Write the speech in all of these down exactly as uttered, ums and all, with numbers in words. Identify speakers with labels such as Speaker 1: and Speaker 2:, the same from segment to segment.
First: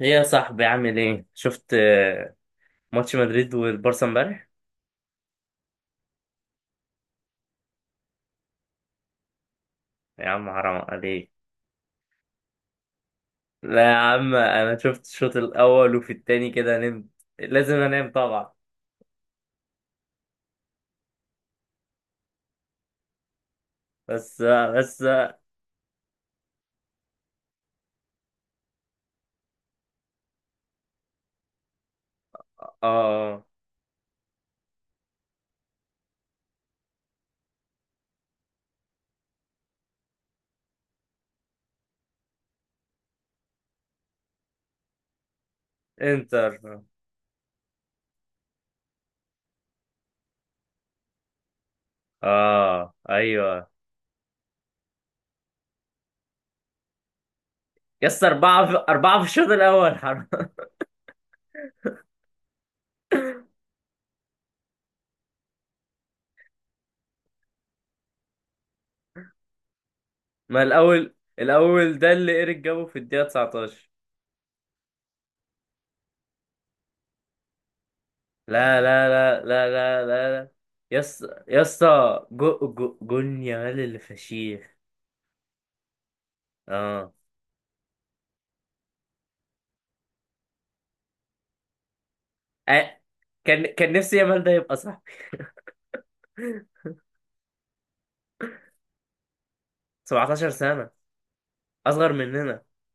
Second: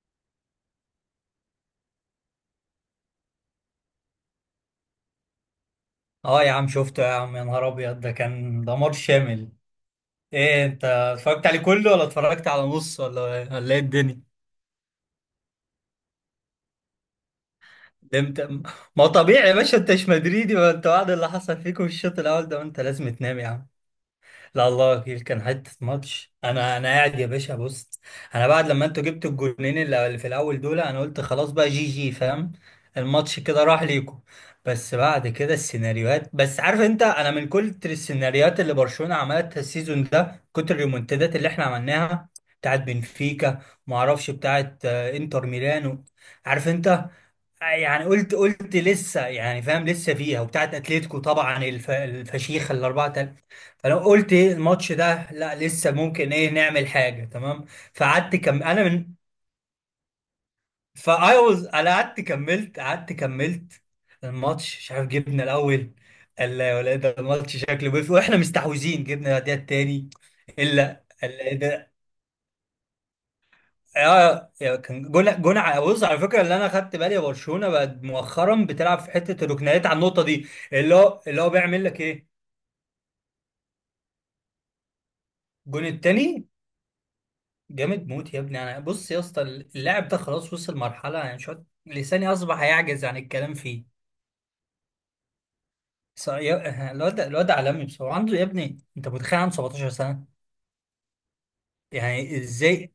Speaker 1: ايه يا صاحبي عامل ايه؟ شفت، آه، ماتش مدريد والبارسا امبارح؟
Speaker 2: اه يا عم شفته يا عم، يا نهار ابيض ده كان دمار شامل.
Speaker 1: يا عم
Speaker 2: ايه
Speaker 1: حرام
Speaker 2: انت
Speaker 1: عليك.
Speaker 2: اتفرجت عليه كله ولا اتفرجت على نص ولا ولا ايه
Speaker 1: لا يا
Speaker 2: الدنيا؟
Speaker 1: عم انا شفت الشوط الاول وفي التاني كده نمت. لازم انام
Speaker 2: ده انت،
Speaker 1: طبعا.
Speaker 2: ما هو طبيعي يا باشا، انت مش مدريدي، ما انت بعد اللي حصل فيكم في الشوط الاول ده ما انت لازم تنام يا عم.
Speaker 1: بس
Speaker 2: لا الله
Speaker 1: بس.
Speaker 2: وكيل كان حته ماتش. انا انا قاعد يا باشا، بص، انا بعد لما انتوا جبتوا الجونين اللي اللي في الاول دول، انا قلت خلاص بقى، جي جي، فاهم؟ الماتش
Speaker 1: اه.
Speaker 2: كده راح ليكم. بس بعد كده السيناريوهات، بس عارف انت، انا من كتر السيناريوهات اللي برشلونه عملتها السيزون ده، كتر الريمونتادات اللي احنا عملناها، بتاعت بنفيكا، ما اعرفش، بتاعت آه، انتر ميلانو،
Speaker 1: انتر.
Speaker 2: عارف انت؟ يعني قلت قلت لسه، يعني فاهم لسه فيها، وبتاعت اتلتيكو طبعا، الف... الفشيخه
Speaker 1: اه،
Speaker 2: الاربعه تل...
Speaker 1: ايوه.
Speaker 2: فلو قلت إيه الماتش ده، لا لسه ممكن ايه، نعمل حاجه، تمام؟
Speaker 1: يس،
Speaker 2: فقعدت كم
Speaker 1: اربعة في
Speaker 2: انا من
Speaker 1: اربعة في الشوط الاول، حرام.
Speaker 2: فايوز. انا قعدت كملت، قعدت كملت. الماتش مش عارف، جبنا الاول، قال لا يا ولا، إيه ده الماتش شكله بيف واحنا مستحوذين، جبنا الدقيقه التاني.
Speaker 1: ما
Speaker 2: الا،
Speaker 1: الاول الاول ده اللي ايريك جابه في الدقيقة تسعتاشر.
Speaker 2: اه يا- كان جون جون ع- بص على فكره، اللي انا خدت بالي، برشلونه بقت مؤخرا
Speaker 1: لا
Speaker 2: بتلعب
Speaker 1: لا
Speaker 2: في
Speaker 1: لا
Speaker 2: حته
Speaker 1: لا
Speaker 2: الركنيات على
Speaker 1: لا
Speaker 2: النقطه
Speaker 1: لا
Speaker 2: دي،
Speaker 1: لا.
Speaker 2: اللي هو
Speaker 1: يس
Speaker 2: اللي هو
Speaker 1: يس.
Speaker 2: بيعمل لك ايه.
Speaker 1: جو جو جون يامال اللي فشيخ.
Speaker 2: الجون التاني
Speaker 1: اه.
Speaker 2: جامد موت يا ابني. انا بص يا اسطى، اللاعب ده خلاص وصل مرحله، يعني شويه لساني اصبح
Speaker 1: آه،
Speaker 2: يعجز عن الكلام
Speaker 1: كان
Speaker 2: فيه.
Speaker 1: كان نفسي يامال ده يبقى صاحبي.
Speaker 2: ص- يا- الواد ده- الواد ده عالمي بصراحه، عنده يا ابني، انت متخيل عنده سبعة عشر سنه؟
Speaker 1: سبع عشرة سنة. أصغر
Speaker 2: يعني
Speaker 1: مننا.
Speaker 2: ازاي؟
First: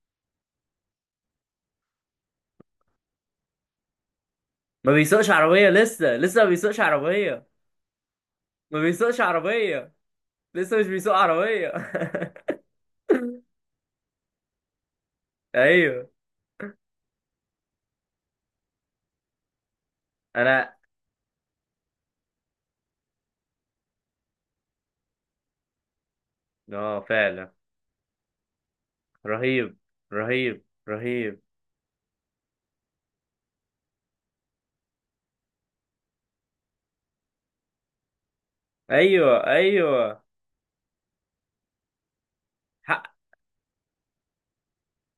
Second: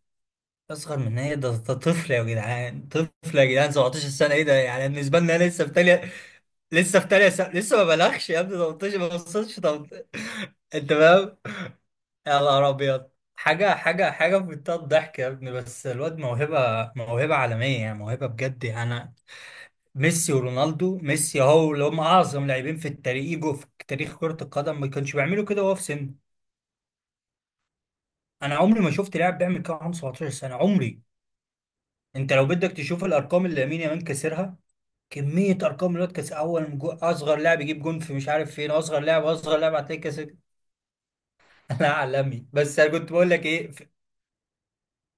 Speaker 2: اصغر من ايه؟ ده ده طفل يا جدعان، طفل يا جدعان، سبعتاشر سنه، ايه ده؟ يعني
Speaker 1: ما
Speaker 2: بالنسبه
Speaker 1: بيسوقش
Speaker 2: لنا لسه
Speaker 1: عربية
Speaker 2: في
Speaker 1: لسه
Speaker 2: تانية،
Speaker 1: لسه، ما بيسوقش
Speaker 2: لسه في تانية
Speaker 1: عربية.
Speaker 2: سنة، لسه ما بلغش يا ابني،
Speaker 1: ما
Speaker 2: تمنتاشر ما
Speaker 1: بيسوقش
Speaker 2: وصلتش
Speaker 1: عربية.
Speaker 2: تمنتاشر.
Speaker 1: لسه مش
Speaker 2: انت
Speaker 1: بيسوق
Speaker 2: فاهم؟
Speaker 1: عربية.
Speaker 2: يا نهار ابيض، حاجة حاجة حاجة في منتهى الضحك يا ابني. بس
Speaker 1: أيوه.
Speaker 2: الواد موهبة، موهبة عالمية، يعني موهبة بجد، يعني انا، ميسي
Speaker 1: أنا.
Speaker 2: ورونالدو ميسي هو اللي هم اعظم لاعبين في التاريخ يجوا في تاريخ كرة القدم، ما كانش بيعملوا كده وهو في سن.
Speaker 1: آه فعلا،
Speaker 2: انا عمري ما شفت لاعب بيعمل كده
Speaker 1: رهيب.
Speaker 2: عنده سبعة عشر سنة،
Speaker 1: رهيب
Speaker 2: عمري.
Speaker 1: رهيب.
Speaker 2: انت لو بدك تشوف الارقام اللي لامين يامال كسرها، كمية ارقام الواد. كاس، اول جو- اصغر لاعب يجيب جون في مش عارف فين، اصغر لاعب،
Speaker 1: أيوه
Speaker 2: اصغر لاعب هتلاقي كاس.
Speaker 1: أيوه.
Speaker 2: لا عالمي، بس انا
Speaker 1: حق
Speaker 2: كنت بقول لك ايه ف-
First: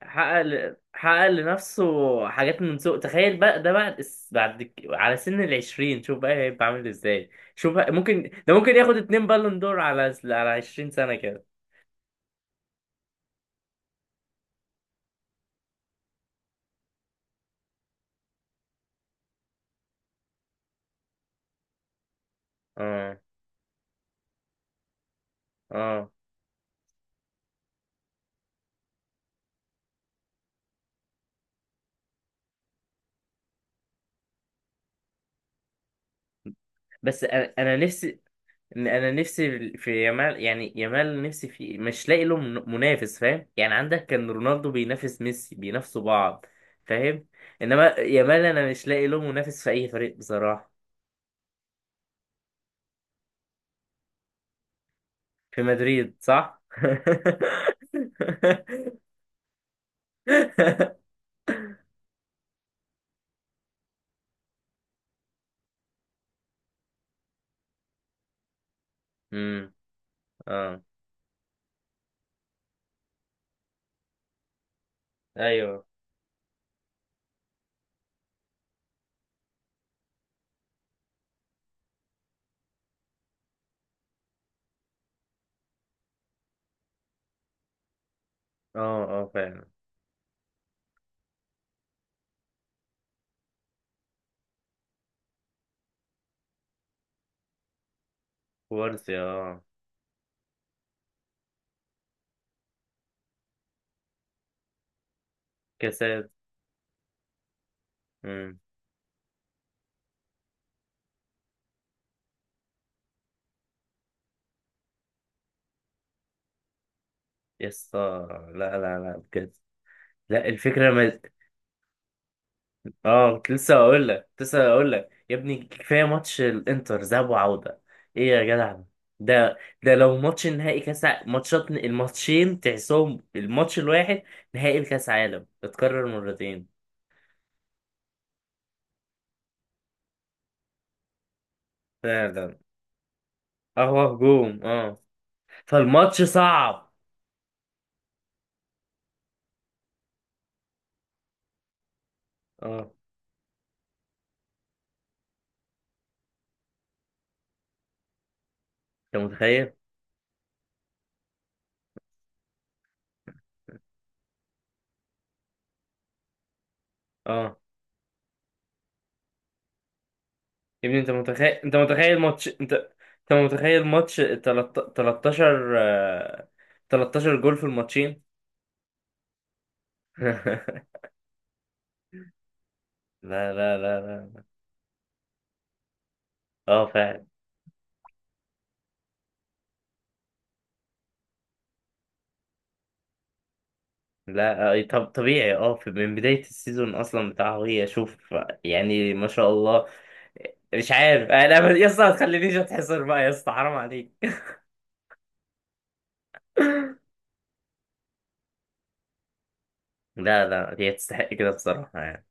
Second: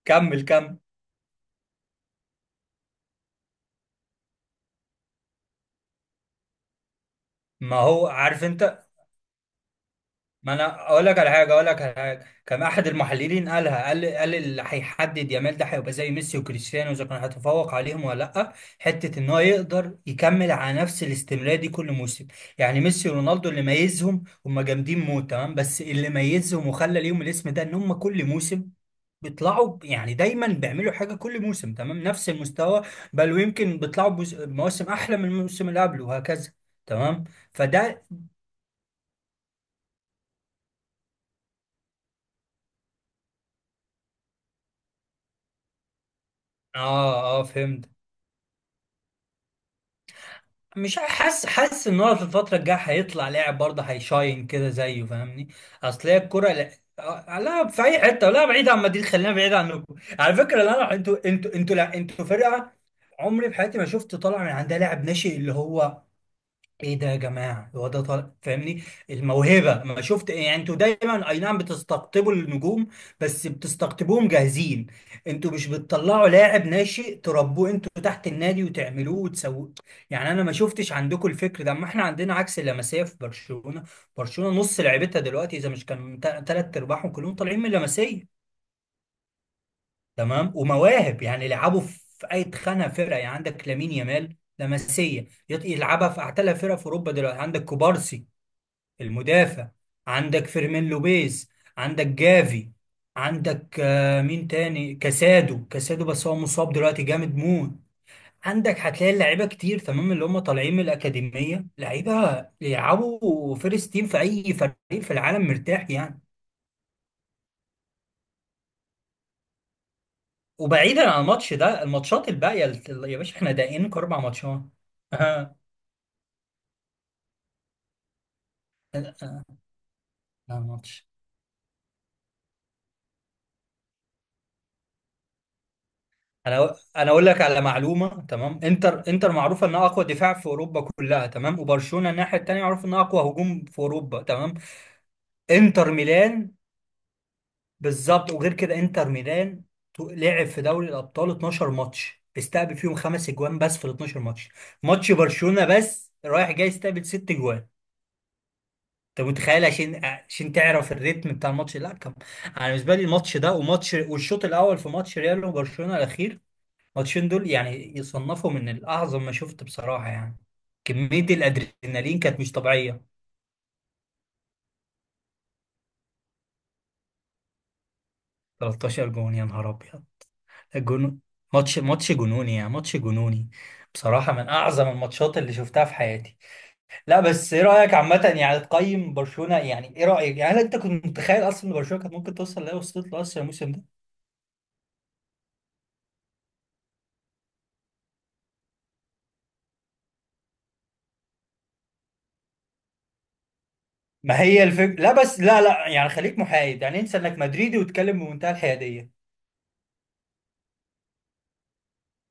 Speaker 1: حقق
Speaker 2: كمل
Speaker 1: ل-
Speaker 2: كمل.
Speaker 1: حقق لنفسه حاجات من سوق. تخيل بقى ده بعد الس- بعد ك- على سن العشرين، شوف بقى هيبقى عامل ازاي. شوف
Speaker 2: ما
Speaker 1: بقى-
Speaker 2: هو
Speaker 1: ممكن
Speaker 2: عارف
Speaker 1: ده ممكن
Speaker 2: انت.
Speaker 1: ياخد اتنين بالون دور على على
Speaker 2: ما انا
Speaker 1: عشرين
Speaker 2: اقول
Speaker 1: سنة
Speaker 2: لك على
Speaker 1: كده.
Speaker 2: حاجه، اقول لك على حاجه، كان احد المحللين قالها، قال قال اللي هيحدد يامال ده هيبقى زي ميسي وكريستيانو اذا كان هيتفوق عليهم ولا لا، حته ان هو يقدر يكمل على نفس الاستمرار دي كل موسم. يعني ميسي
Speaker 1: اه
Speaker 2: ورونالدو اللي ميزهم، هم جامدين موت تمام، بس اللي
Speaker 1: اه.
Speaker 2: ميزهم وخلى ليهم الاسم ده ان هم كل موسم بيطلعوا ب- يعني دايما بيعملوا حاجه كل موسم، تمام، نفس المستوى، بل ويمكن بيطلعوا بموس- بمواسم احلى من الموسم اللي قبله، وهكذا،
Speaker 1: بس
Speaker 2: تمام،
Speaker 1: انا انا
Speaker 2: فده.
Speaker 1: نفسي. انا نفسي في يامال، يعني يامال نفسي في، مش لاقي له من- منافس، فاهم؟ يعني عندك كان رونالدو بينافس ميسي، بينافسوا بعض. فاهم.
Speaker 2: اه اه
Speaker 1: انما
Speaker 2: فهمت.
Speaker 1: يامال انا مش لاقي له منافس في اي فريق بصراحة.
Speaker 2: مش حاسس حاسس ان هو في الفتره الجايه هيطلع لاعب برضه هيشاين كده زيه، فاهمني؟
Speaker 1: في
Speaker 2: اصل
Speaker 1: مدريد،
Speaker 2: هي الكوره،
Speaker 1: صح.
Speaker 2: لا، آه، لا في اي حته، لا بعيد عن مدريد، خلينا بعيد عنكم على فكره، لا لا، انتوا انتوا انتوا لا انتوا فرقه، عمري في حياتي ما شفت طالع من عندها لاعب ناشئ اللي هو، ايه ده يا جماعه، هو ده طالع، فاهمني؟
Speaker 1: امم.
Speaker 2: الموهبه، ما شفت. يعني انتوا
Speaker 1: اه،
Speaker 2: دايما اي نعم بتستقطبوا النجوم، بس بتستقطبوهم جاهزين، انتوا مش
Speaker 1: ايوه.
Speaker 2: بتطلعوا لاعب ناشئ تربوه انتوا تحت النادي وتعملوه وتسووه. يعني انا ما شفتش عندكم الفكر ده، اما احنا عندنا عكس، اللمسيه في برشلونه. برشلونه نص لعيبتها دلوقتي، اذا مش كان ثلاث ارباعهم، كلهم طالعين من اللمسيه،
Speaker 1: اه، اه، فعلا.
Speaker 2: تمام، ومواهب، يعني لعبوا في اي خانه، فرقه، يعني عندك لامين يامال، لمسيه، يط- يلعبها في اعتلى فرقه في اوروبا دلوقتي. عندك كوبارسي،
Speaker 1: كوارسي، اه.
Speaker 2: المدافع. عندك فيرمين لوبيز. عندك جافي. عندك آه، مين تاني؟ كاسادو كاسادو بس
Speaker 1: كاسات.
Speaker 2: هو مصاب دلوقتي، جامد موت.
Speaker 1: امم.
Speaker 2: عندك هتلاقي لعيبه كتير تمام اللي هم طالعين من الاكاديميه، لعيبه يلعبوا فيرست تيم في اي فريق في العالم، مرتاح يعني.
Speaker 1: يسطا. لا لا لا، بجد. لا، الفكرة.
Speaker 2: وبعيدا عن الماتش ده، الماتشات الباقيه يا
Speaker 1: اه،
Speaker 2: باشا،
Speaker 1: كنت
Speaker 2: احنا
Speaker 1: لسه
Speaker 2: داقين
Speaker 1: هقول
Speaker 2: اربع
Speaker 1: لك كنت
Speaker 2: ماتشات.
Speaker 1: لسه هقول لك يا ابني، كفايه ماتش الانتر ذهاب وعوده. ايه يا جدع. ده ده لو ماتش
Speaker 2: لا
Speaker 1: نهائي كاس
Speaker 2: ماتش.
Speaker 1: ع- ماتشات، الماتشين تحسهم الماتش الواحد. نهائي الكاس عالم، اتكرر مرتين.
Speaker 2: انا انا اقول لك على معلومه، تمام، انتر، انتر معروفه انها اقوى دفاع في اوروبا كلها، تمام، وبرشلونه الناحيه
Speaker 1: فعلا.
Speaker 2: التانيه معروف انها اقوى هجوم في
Speaker 1: اه، هو
Speaker 2: اوروبا، تمام،
Speaker 1: هجوم، اه.
Speaker 2: انتر
Speaker 1: فالماتش
Speaker 2: ميلان.
Speaker 1: صعب.
Speaker 2: بالظبط، وغير كده انتر ميلان تو- لعب في دوري الابطال اثنا عشر ماتش، استقبل
Speaker 1: اه.
Speaker 2: فيهم خمس اجوان بس في ال اثنا عشر ماتش. ماتش برشلونه بس رايح جاي استقبل ست اجوان.
Speaker 1: انت
Speaker 2: انت متخيل؟
Speaker 1: متخيل.
Speaker 2: عشان عشان تعرف الريتم بتاع الماتش، لا كم. انا بالنسبه لي الماتش ده وماتش، والشوط الاول في ماتش ريال وبرشلونه الاخير، الماتشين دول
Speaker 1: اه
Speaker 2: يعني يصنفوا من الأعظم ما شفت بصراحة يعني.
Speaker 1: يا ابني انت
Speaker 2: كمية
Speaker 1: متخيل، انت
Speaker 2: الأدرينالين
Speaker 1: متخيل
Speaker 2: كانت
Speaker 1: ماتش
Speaker 2: مش
Speaker 1: انت
Speaker 2: طبيعية.
Speaker 1: انت متخيل ماتش تلت- تلتاشر، آه، تلتاشر جول في الماتشين.
Speaker 2: تلتاشر جون، يا نهار أبيض، الجون، ماتش، ماتش جنوني يعني، ماتش جنوني،
Speaker 1: لا لا لا
Speaker 2: بصراحة
Speaker 1: لا.
Speaker 2: من أعظم الماتشات اللي شفتها في حياتي.
Speaker 1: اه
Speaker 2: لا
Speaker 1: فعلا.
Speaker 2: بس إيه رأيك عامة، يعني تقيم برشلونة، يعني إيه رأيك، يعني هل أنت كنت متخيل أصلا إن برشلونة كانت ممكن توصل لها، وصلت له أصلا الموسم ده؟
Speaker 1: لا، آه، طب طبيعي، اه في- من بداية السيزون اصلا بتاعه، هي شوف. يعني ما شاء الله. مش عارف انا ب- يا اسطى ما تخلينيش اتحصر بقى، يا اسطى حرام عليك.
Speaker 2: ما هي الفكرة، لا بس لا لا، يعني خليك محايد، يعني انسى إنك مدريدي وتتكلم بمنتهى الحيادية.
Speaker 1: لا لا، هي تستحق كده بصراحة يعني.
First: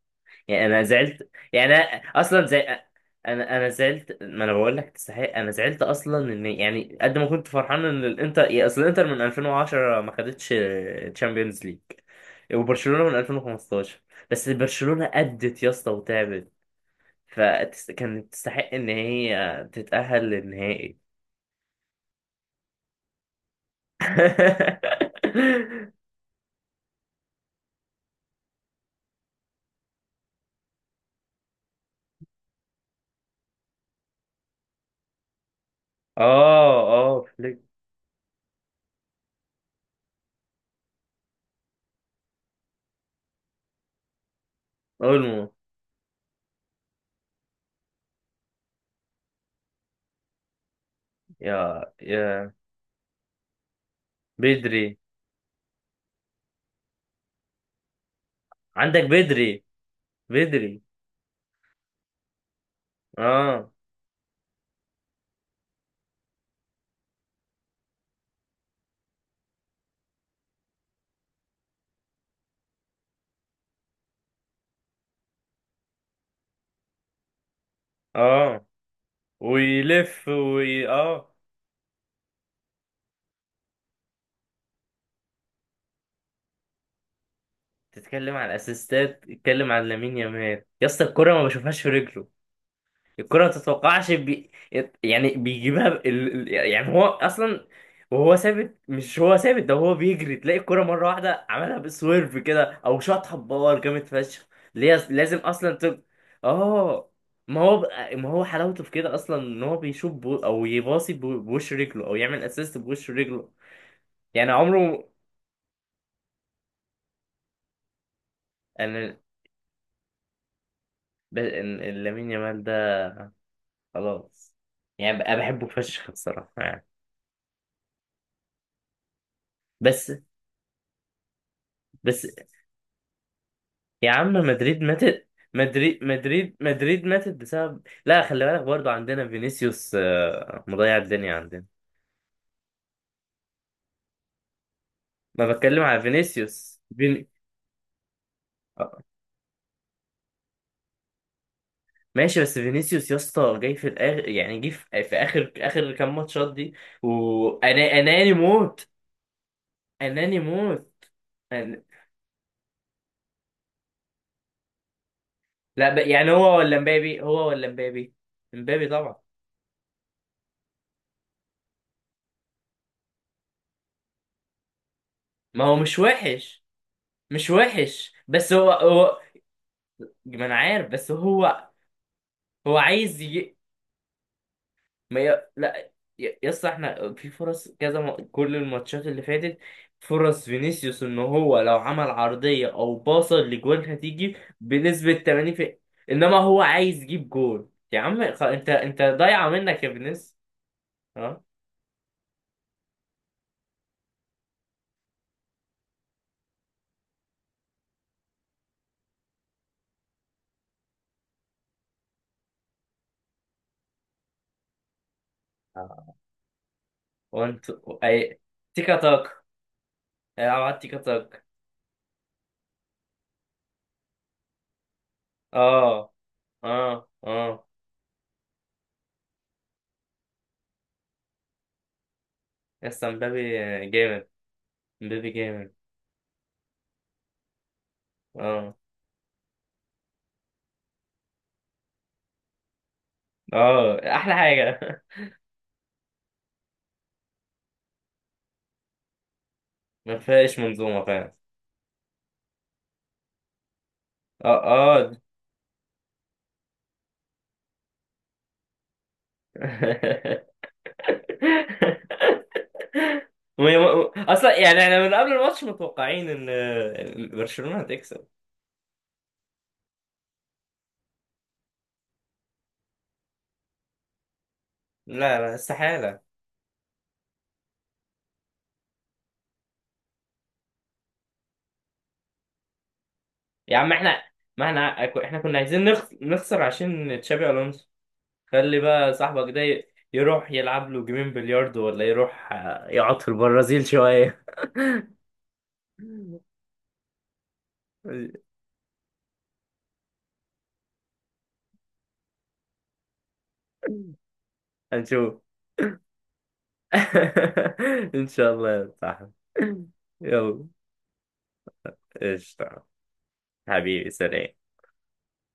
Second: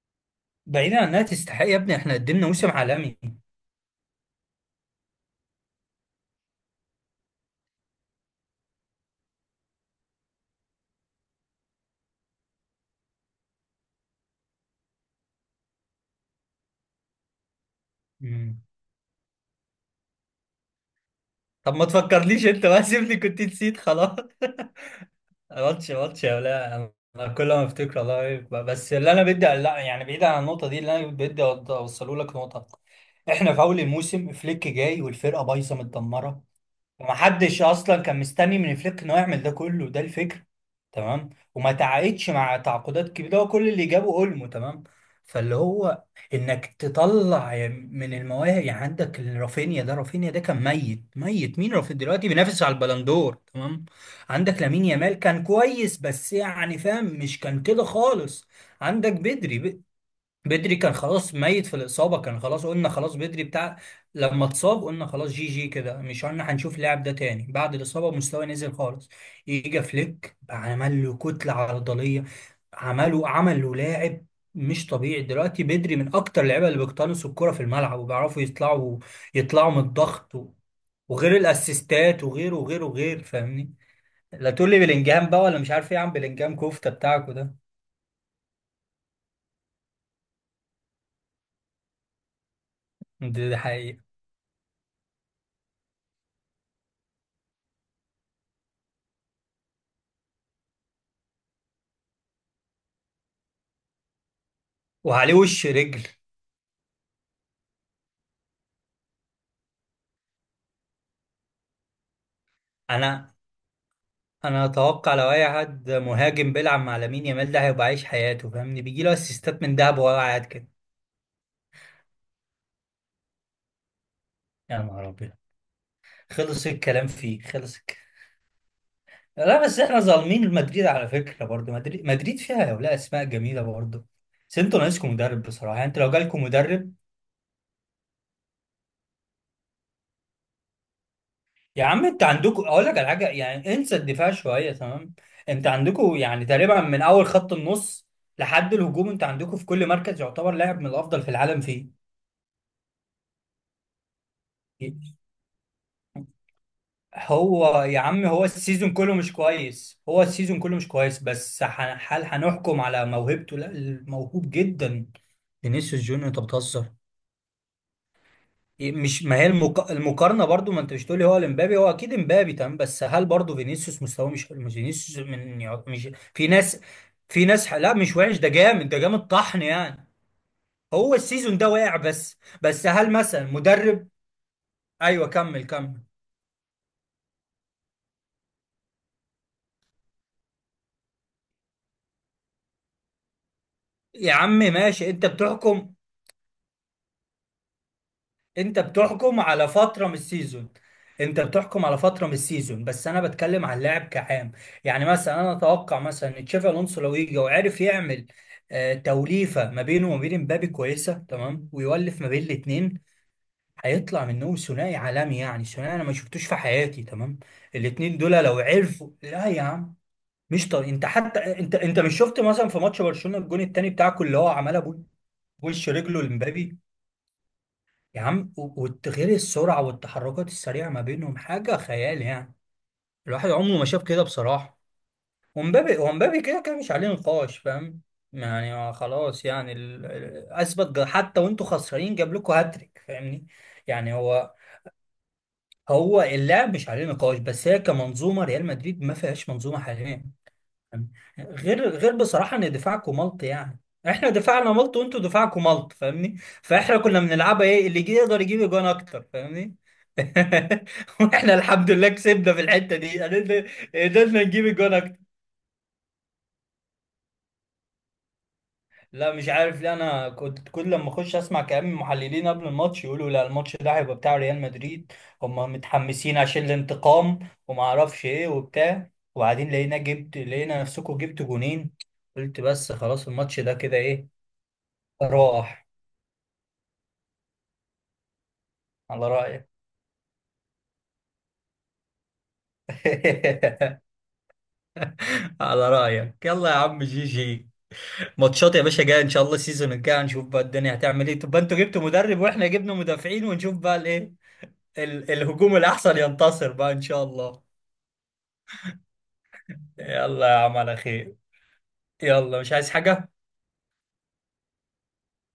Speaker 1: يعني انا
Speaker 2: بعيدا عن إنها
Speaker 1: زعلت،
Speaker 2: تستحق
Speaker 1: يعني
Speaker 2: يا ابني،
Speaker 1: أنا
Speaker 2: إحنا
Speaker 1: اصلا
Speaker 2: قدمنا
Speaker 1: زي.
Speaker 2: موسم عالمي.
Speaker 1: انا انا زعلت، ما انا بقول لك تستحق، انا زعلت اصلا ان، يعني قد ما كنت فرحان ان الانتر، يا اصل الانتر من ألفين وعشرة ما خدتش تشامبيونز ليج، وبرشلونة من ألفين وخمستاشر. بس برشلونة أدت يا اسطى وتعبت، فكانت
Speaker 2: مم.
Speaker 1: تستحق ان هي تتأهل للنهائي.
Speaker 2: طب ما تفكرليش انت بقى، سيبني، كنت نسيت خلاص. ماتش، ماتش يا ولا، انا كل ما افتكر والله إيه، ب- بس اللي انا بدي، لا يعني بعيد عن النقطه دي، اللي انا بدي أوض- اوصله لك نقطه. احنا في اول الموسم فليك جاي والفرقه بايظه متدمره،
Speaker 1: اه، اه، فليك.
Speaker 2: ومحدش اصلا كان مستني من فليك انه يعمل ده كله، ده الفكره، تمام، وما تعاقدش مع تعاقدات كبيره، هو كل اللي جابه اولمو، تمام،
Speaker 1: اولمو.
Speaker 2: فاللي هو انك تطلع من المواهب. يعني عندك رافينيا، ده رافينيا ده كان ميت، ميت مين.
Speaker 1: يا
Speaker 2: رافينيا دلوقتي
Speaker 1: يا
Speaker 2: بينافس على البلندور، تمام. عندك لامين
Speaker 1: بدري.
Speaker 2: يامال كان كويس بس يعني فاهم، مش كان كده خالص.
Speaker 1: عندك
Speaker 2: عندك
Speaker 1: بدري.
Speaker 2: بدري، بدري
Speaker 1: بدري
Speaker 2: كان خلاص ميت في الإصابة، كان خلاص، قلنا خلاص بدري
Speaker 1: اه
Speaker 2: بتاع، لما اتصاب قلنا خلاص جي جي كده، مش قلنا هنشوف اللاعب ده تاني بعد الإصابة، مستواه نزل خالص. يجي فليك عمل له كتلة عضلية، عمله، عمل له لاعب مش طبيعي. دلوقتي بدري من أكتر اللعيبة اللي بيقتنصوا الكرة في الملعب وبيعرفوا
Speaker 1: اه،
Speaker 2: يطلعوا يطلعوا من
Speaker 1: ويلف،
Speaker 2: الضغط و-
Speaker 1: وي اه.
Speaker 2: وغير الأسيستات وغيره وغيره وغير، فاهمني؟ لا تقول لي بلينجهام بقى ولا مش عارف ايه، يا عم بلينجهام كفتة بتاعكوا ده.
Speaker 1: تتكلم على الاسيستات، تتكلم على لامين يامال يا اسطى، الكرة ما بشوفهاش في رجله. الكرة
Speaker 2: ده
Speaker 1: ما
Speaker 2: ده حقيقي.
Speaker 1: تتوقعش بي... يعني بيجيبها ب... ال- ال- يعني هو أصلا، وهو ثابت، مش هو ثابت ده، هو بيجري تلاقي الكرة مرة واحدة، عملها بسويرف كده أو شاطها بباور جامد فشخ. اللي هي
Speaker 2: وعليه
Speaker 1: لازم
Speaker 2: وش
Speaker 1: أصلا
Speaker 2: رجل.
Speaker 1: تب... آه. ما هو بقى... ما هو حلاوته في كده أصلا، إن هو بيشوط بو... أو يباصي بو... بوش رجله، أو يعمل أسيست بوش
Speaker 2: انا
Speaker 1: رجله. يعني
Speaker 2: انا
Speaker 1: عمره.
Speaker 2: اتوقع لو اي حد مهاجم بيلعب مع لامين يامال ده هيبقى عايش حياته، فاهمني، بيجي له
Speaker 1: أنا
Speaker 2: اسيستات من دهب وهو قاعد كده.
Speaker 1: ب... إن- لامين يامال ده، خلاص.
Speaker 2: يا نهار
Speaker 1: يعني
Speaker 2: ابيض،
Speaker 1: بقى بحبه فشخ بصراحة
Speaker 2: خلص
Speaker 1: يعني.
Speaker 2: الكلام فيه، خلص الكلام. لا بس احنا
Speaker 1: بس
Speaker 2: ظالمين مدريد على فكره، برضو مدريد،
Speaker 1: بس
Speaker 2: مدريد فيها يا ولا اسماء جميله برضو.
Speaker 1: يا عم،
Speaker 2: بس انتوا
Speaker 1: مدريد
Speaker 2: ناقصكم
Speaker 1: ماتت.
Speaker 2: مدرب بصراحه، يعني انتوا
Speaker 1: مدريد
Speaker 2: لو جالكم
Speaker 1: مدريد
Speaker 2: مدرب.
Speaker 1: مدريد ماتت بسبب، لا خلي بالك برضو، عندنا فينيسيوس آه، مضيع الدنيا عندنا.
Speaker 2: يا عم انت عندكم، اقول لك على حاجه، يعني انسى الدفاع شويه، تمام،
Speaker 1: ما
Speaker 2: انت
Speaker 1: بتكلم على
Speaker 2: عندكم يعني
Speaker 1: فينيسيوس
Speaker 2: تقريبا من اول
Speaker 1: فين...
Speaker 2: خط النص لحد
Speaker 1: آه،
Speaker 2: الهجوم، انت عندكم في كل مركز يعتبر لاعب من الافضل في العالم،
Speaker 1: ماشي، بس فينيسيوس يا اسطى جاي في الاخر، يعني جه
Speaker 2: فيه.
Speaker 1: في... في اخر اخر كام ماتشات دي.
Speaker 2: هو يا
Speaker 1: وانا
Speaker 2: عم
Speaker 1: اناني
Speaker 2: هو
Speaker 1: موت.
Speaker 2: السيزون كله مش كويس، هو
Speaker 1: اناني
Speaker 2: السيزون كله مش
Speaker 1: موت.
Speaker 2: كويس، بس
Speaker 1: أن...
Speaker 2: ح- هل هنحكم على موهبته؟ لا الموهوب جدا،
Speaker 1: لا ب...
Speaker 2: فينيسيوس جونيور،
Speaker 1: يعني
Speaker 2: انت
Speaker 1: هو ولا
Speaker 2: بتهزر؟
Speaker 1: مبابي، هو ولا مبابي مبابي
Speaker 2: إيه
Speaker 1: طبعا.
Speaker 2: مش، ما هي المق... المقارنه برضو، ما انت مش تقولي هو الامبابي، هو اكيد امبابي، تمام، بس هل برضو فينيسيوس مستواه مش حلو؟ مش فينيسيوس من
Speaker 1: ما هو
Speaker 2: يع-
Speaker 1: مش
Speaker 2: مش في
Speaker 1: وحش.
Speaker 2: ناس، في
Speaker 1: مش
Speaker 2: ناس ح- لا
Speaker 1: وحش،
Speaker 2: مش وحش، ده
Speaker 1: بس هو
Speaker 2: جامد، ده
Speaker 1: هو
Speaker 2: جامد طحن يعني.
Speaker 1: ما انا عارف، بس
Speaker 2: هو السيزون ده
Speaker 1: هو.
Speaker 2: واقع، بس
Speaker 1: هو
Speaker 2: بس هل
Speaker 1: عايز
Speaker 2: مثلا
Speaker 1: يجي...
Speaker 2: مدرب؟
Speaker 1: ما
Speaker 2: ايوه
Speaker 1: ي...
Speaker 2: كمل
Speaker 1: لا.
Speaker 2: كمل.
Speaker 1: ي- يس، احنا في فرص كذا، م... كل الماتشات اللي فاتت، فرص فينيسيوس ان هو لو عمل عرضية او باصة لجوان
Speaker 2: يا
Speaker 1: هتيجي
Speaker 2: عم ماشي
Speaker 1: بنسبة
Speaker 2: انت
Speaker 1: تمانين في...
Speaker 2: بتحكم،
Speaker 1: انما هو عايز يجيب جول، يا عم خ... انت
Speaker 2: انت
Speaker 1: انت
Speaker 2: بتحكم
Speaker 1: ضايعة
Speaker 2: على
Speaker 1: منك يا
Speaker 2: فترة من
Speaker 1: فينيسيوس.
Speaker 2: السيزون، انت
Speaker 1: ها.
Speaker 2: بتحكم على فترة من السيزون، بس انا بتكلم على اللاعب كعام. يعني مثلا انا اتوقع مثلا ان تشافي الونسو لو يجي وعرف يعمل آه، توليفة ما بينه وما بين مبابي كويسة، تمام، ويولف ما بين الاتنين، هيطلع منهم ثنائي عالمي، يعني ثنائي انا ما
Speaker 1: آه.
Speaker 2: شفتوش في حياتي، تمام،
Speaker 1: وانت،
Speaker 2: الاتنين دول
Speaker 1: اي،
Speaker 2: لو
Speaker 1: تيكا
Speaker 2: عرفوا،
Speaker 1: تاك.
Speaker 2: لا يا عم.
Speaker 1: العب
Speaker 2: مش
Speaker 1: على
Speaker 2: طر...
Speaker 1: التيكا
Speaker 2: انت حتى،
Speaker 1: تاك.
Speaker 2: انت انت مش شفت مثلا في ماتش برشلونة الجون التاني بتاعكم اللي هو عملها بوش
Speaker 1: اه،
Speaker 2: رجله لمبابي،
Speaker 1: اه، اه.
Speaker 2: يا عم، و- وغير السرعة والتحركات السريعة ما بينهم حاجة خيال يعني،
Speaker 1: يس مبابي.
Speaker 2: الواحد عمره ما شاف كده
Speaker 1: جامد.
Speaker 2: بصراحة.
Speaker 1: مبابي جامد.
Speaker 2: ومبابي ومبابي كده كده مش عليه نقاش، فاهم؟ يعني
Speaker 1: اه،
Speaker 2: هو خلاص، يعني ال... ال- أثبت جا- حتى وأنتوا خسرانين جاب لكم هاتريك، فاهمني؟
Speaker 1: اه،
Speaker 2: يعني
Speaker 1: احلى
Speaker 2: هو،
Speaker 1: حاجة.
Speaker 2: هو اللاعب مش عليه نقاش، بس هي كمنظومة، ريال مدريد ما فيهاش منظومة
Speaker 1: ما
Speaker 2: حاليا،
Speaker 1: فيهاش منظومة،
Speaker 2: فاهم؟
Speaker 1: فعلا.
Speaker 2: غير غير بصراحة إن دفاعكم ملط يعني، احنا
Speaker 1: اه،
Speaker 2: دفاعنا ملط
Speaker 1: اه.
Speaker 2: وانتوا دفاعكم ملط، فاهمني؟ فاحنا كنا بنلعبها ايه، اللي يجي يقدر يجيب اجوان اكتر، فاهمني؟ واحنا الحمد لله كسبنا في الحته دي، قدرنا
Speaker 1: وهي-
Speaker 2: قدرنا
Speaker 1: اصلا
Speaker 2: نجيب
Speaker 1: يعني
Speaker 2: الجون
Speaker 1: احنا من
Speaker 2: اكتر.
Speaker 1: قبل الماتش متوقعين ان برشلونة هتكسب.
Speaker 2: لا مش عارف ليه، انا كنت كل لما اخش اسمع كلام المحللين قبل الماتش يقولوا لا الماتش ده هيبقى بتاع ريال مدريد،
Speaker 1: لا لا،
Speaker 2: هم
Speaker 1: استحالة.
Speaker 2: متحمسين عشان الانتقام، وما اعرفش ايه وبتاع، وبعدين لقينا جبت، لقينا نفسكم جبت جونين، قلت بس خلاص الماتش ده
Speaker 1: يا عم
Speaker 2: كده
Speaker 1: احنا،
Speaker 2: ايه،
Speaker 1: ما احنا احنا كنا عايزين
Speaker 2: راح.
Speaker 1: نخ- نخسر عشان تشابي الونسو. خلي بقى
Speaker 2: على
Speaker 1: صاحبك ده
Speaker 2: رأيك.
Speaker 1: ي- يروح يلعب له جيمين بلياردو، ولا يروح آه، يقعد في البرازيل شوية.
Speaker 2: على رأيك، يلا يا عم، جي جي، ماتشات يا باشا جايه ان شاء الله، السيزون الجاي هنشوف بقى الدنيا هتعمل ايه، تبقى انتوا جبتوا مدرب واحنا جبنا مدافعين، ونشوف بقى الايه، ال-
Speaker 1: هنشوف.
Speaker 2: الهجوم الاحسن ينتصر بقى ان شاء الله.
Speaker 1: ان شاء الله يا صاحبي.
Speaker 2: يلا يا
Speaker 1: يلا.
Speaker 2: عم على خير. يلا مش
Speaker 1: قشطة.
Speaker 2: عايز حاجه.
Speaker 1: حبيبي، سلام.